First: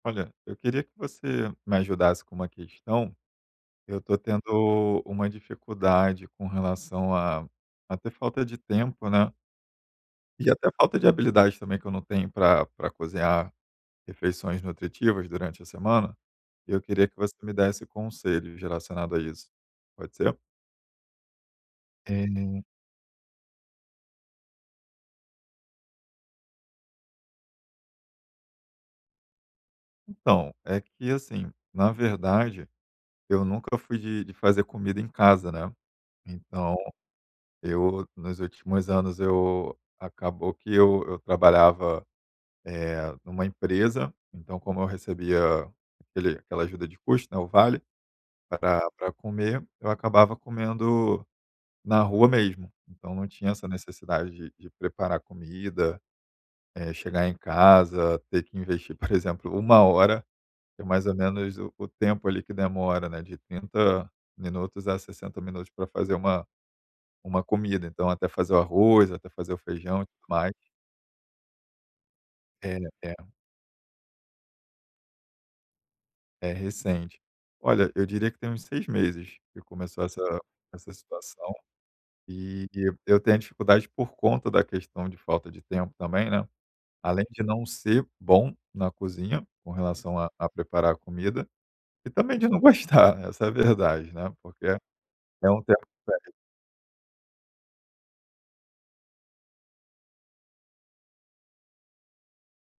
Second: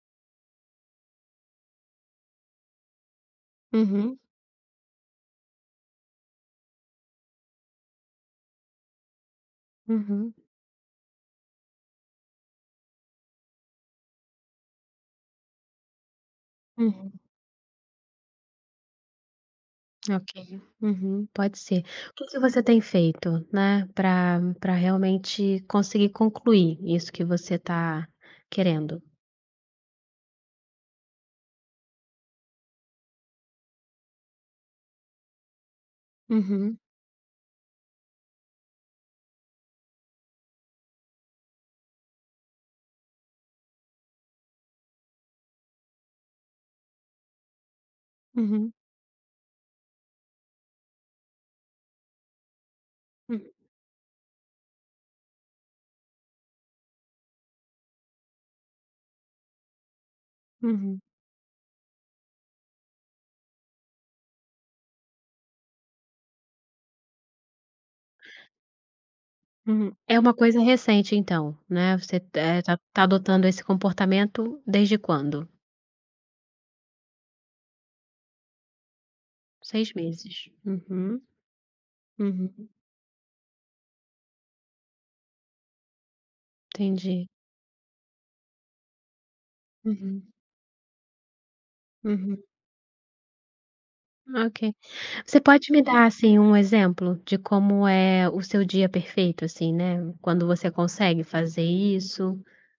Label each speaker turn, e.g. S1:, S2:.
S1: Olha, eu queria que você me ajudasse com uma questão, eu
S2: Uhum.
S1: estou tendo uma dificuldade com relação a a ter falta de tempo, né.
S2: Uhum.
S1: E até falta de habilidade, também, que eu não tenho pra pra cozinhar refeições nutritivas durante a semana, e eu queria
S2: Uhum.
S1: que você me desse conselhos relacionado a isso. Pode ser?
S2: Ok. Uhum. Pode ser. O que você
S1: É
S2: tem feito, né, pra pra realmente conseguir concluir isso que você está querendo?
S1: Então, é que, assim, na verdade, eu nunca fui de de fazer comida em casa, né. Então
S2: Uhum.
S1: eu nos últimos anos eu acabou que eu eu trabalhava, eh, numa empresa, então como eu recebia aquele aquela ajuda de custo, né, o vale
S2: Uhum.
S1: pra pra comer, eu acabava comendo na rua mesmo. Então não
S2: Hum.
S1: tinha essa necessidade de de preparar comida, eh, chegar em casa, ter que investir, por exemplo, 1 hora, que é
S2: Uhum.
S1: mais ou menos o o tempo, ali, que demora, né, de 30 minutos a 60 minutos pra fazer uma uma comida, então até fazer o arroz, até fazer o
S2: Hum.
S1: feijão,
S2: É uma
S1: mais.
S2: coisa recente então, né, você, eh, está
S1: É,
S2: está
S1: é.
S2: adotando esse comportamento desde quando?
S1: É recente. Olha, eu diria que tem uns 6 meses que
S2: 6
S1: começou essa
S2: meses.
S1: essa
S2: Uhum.
S1: situação,
S2: Uhum.
S1: e eu tenho a dificuldade por conta da questão de falta de tempo também, né. Além
S2: Entendi.
S1: de não ser bom na cozinha, com relação a
S2: Uhum.
S1: a preparar a comida, e também
S2: Uhum.
S1: de não gostar, essa é a verdade, né, porque
S2: Ok.
S1: é
S2: Você
S1: um
S2: pode
S1: tempo
S2: me
S1: que
S2: dar,
S1: perde.
S2: assim, um exemplo de como é o seu dia perfeito, assim, né, quando você consegue fazer isso?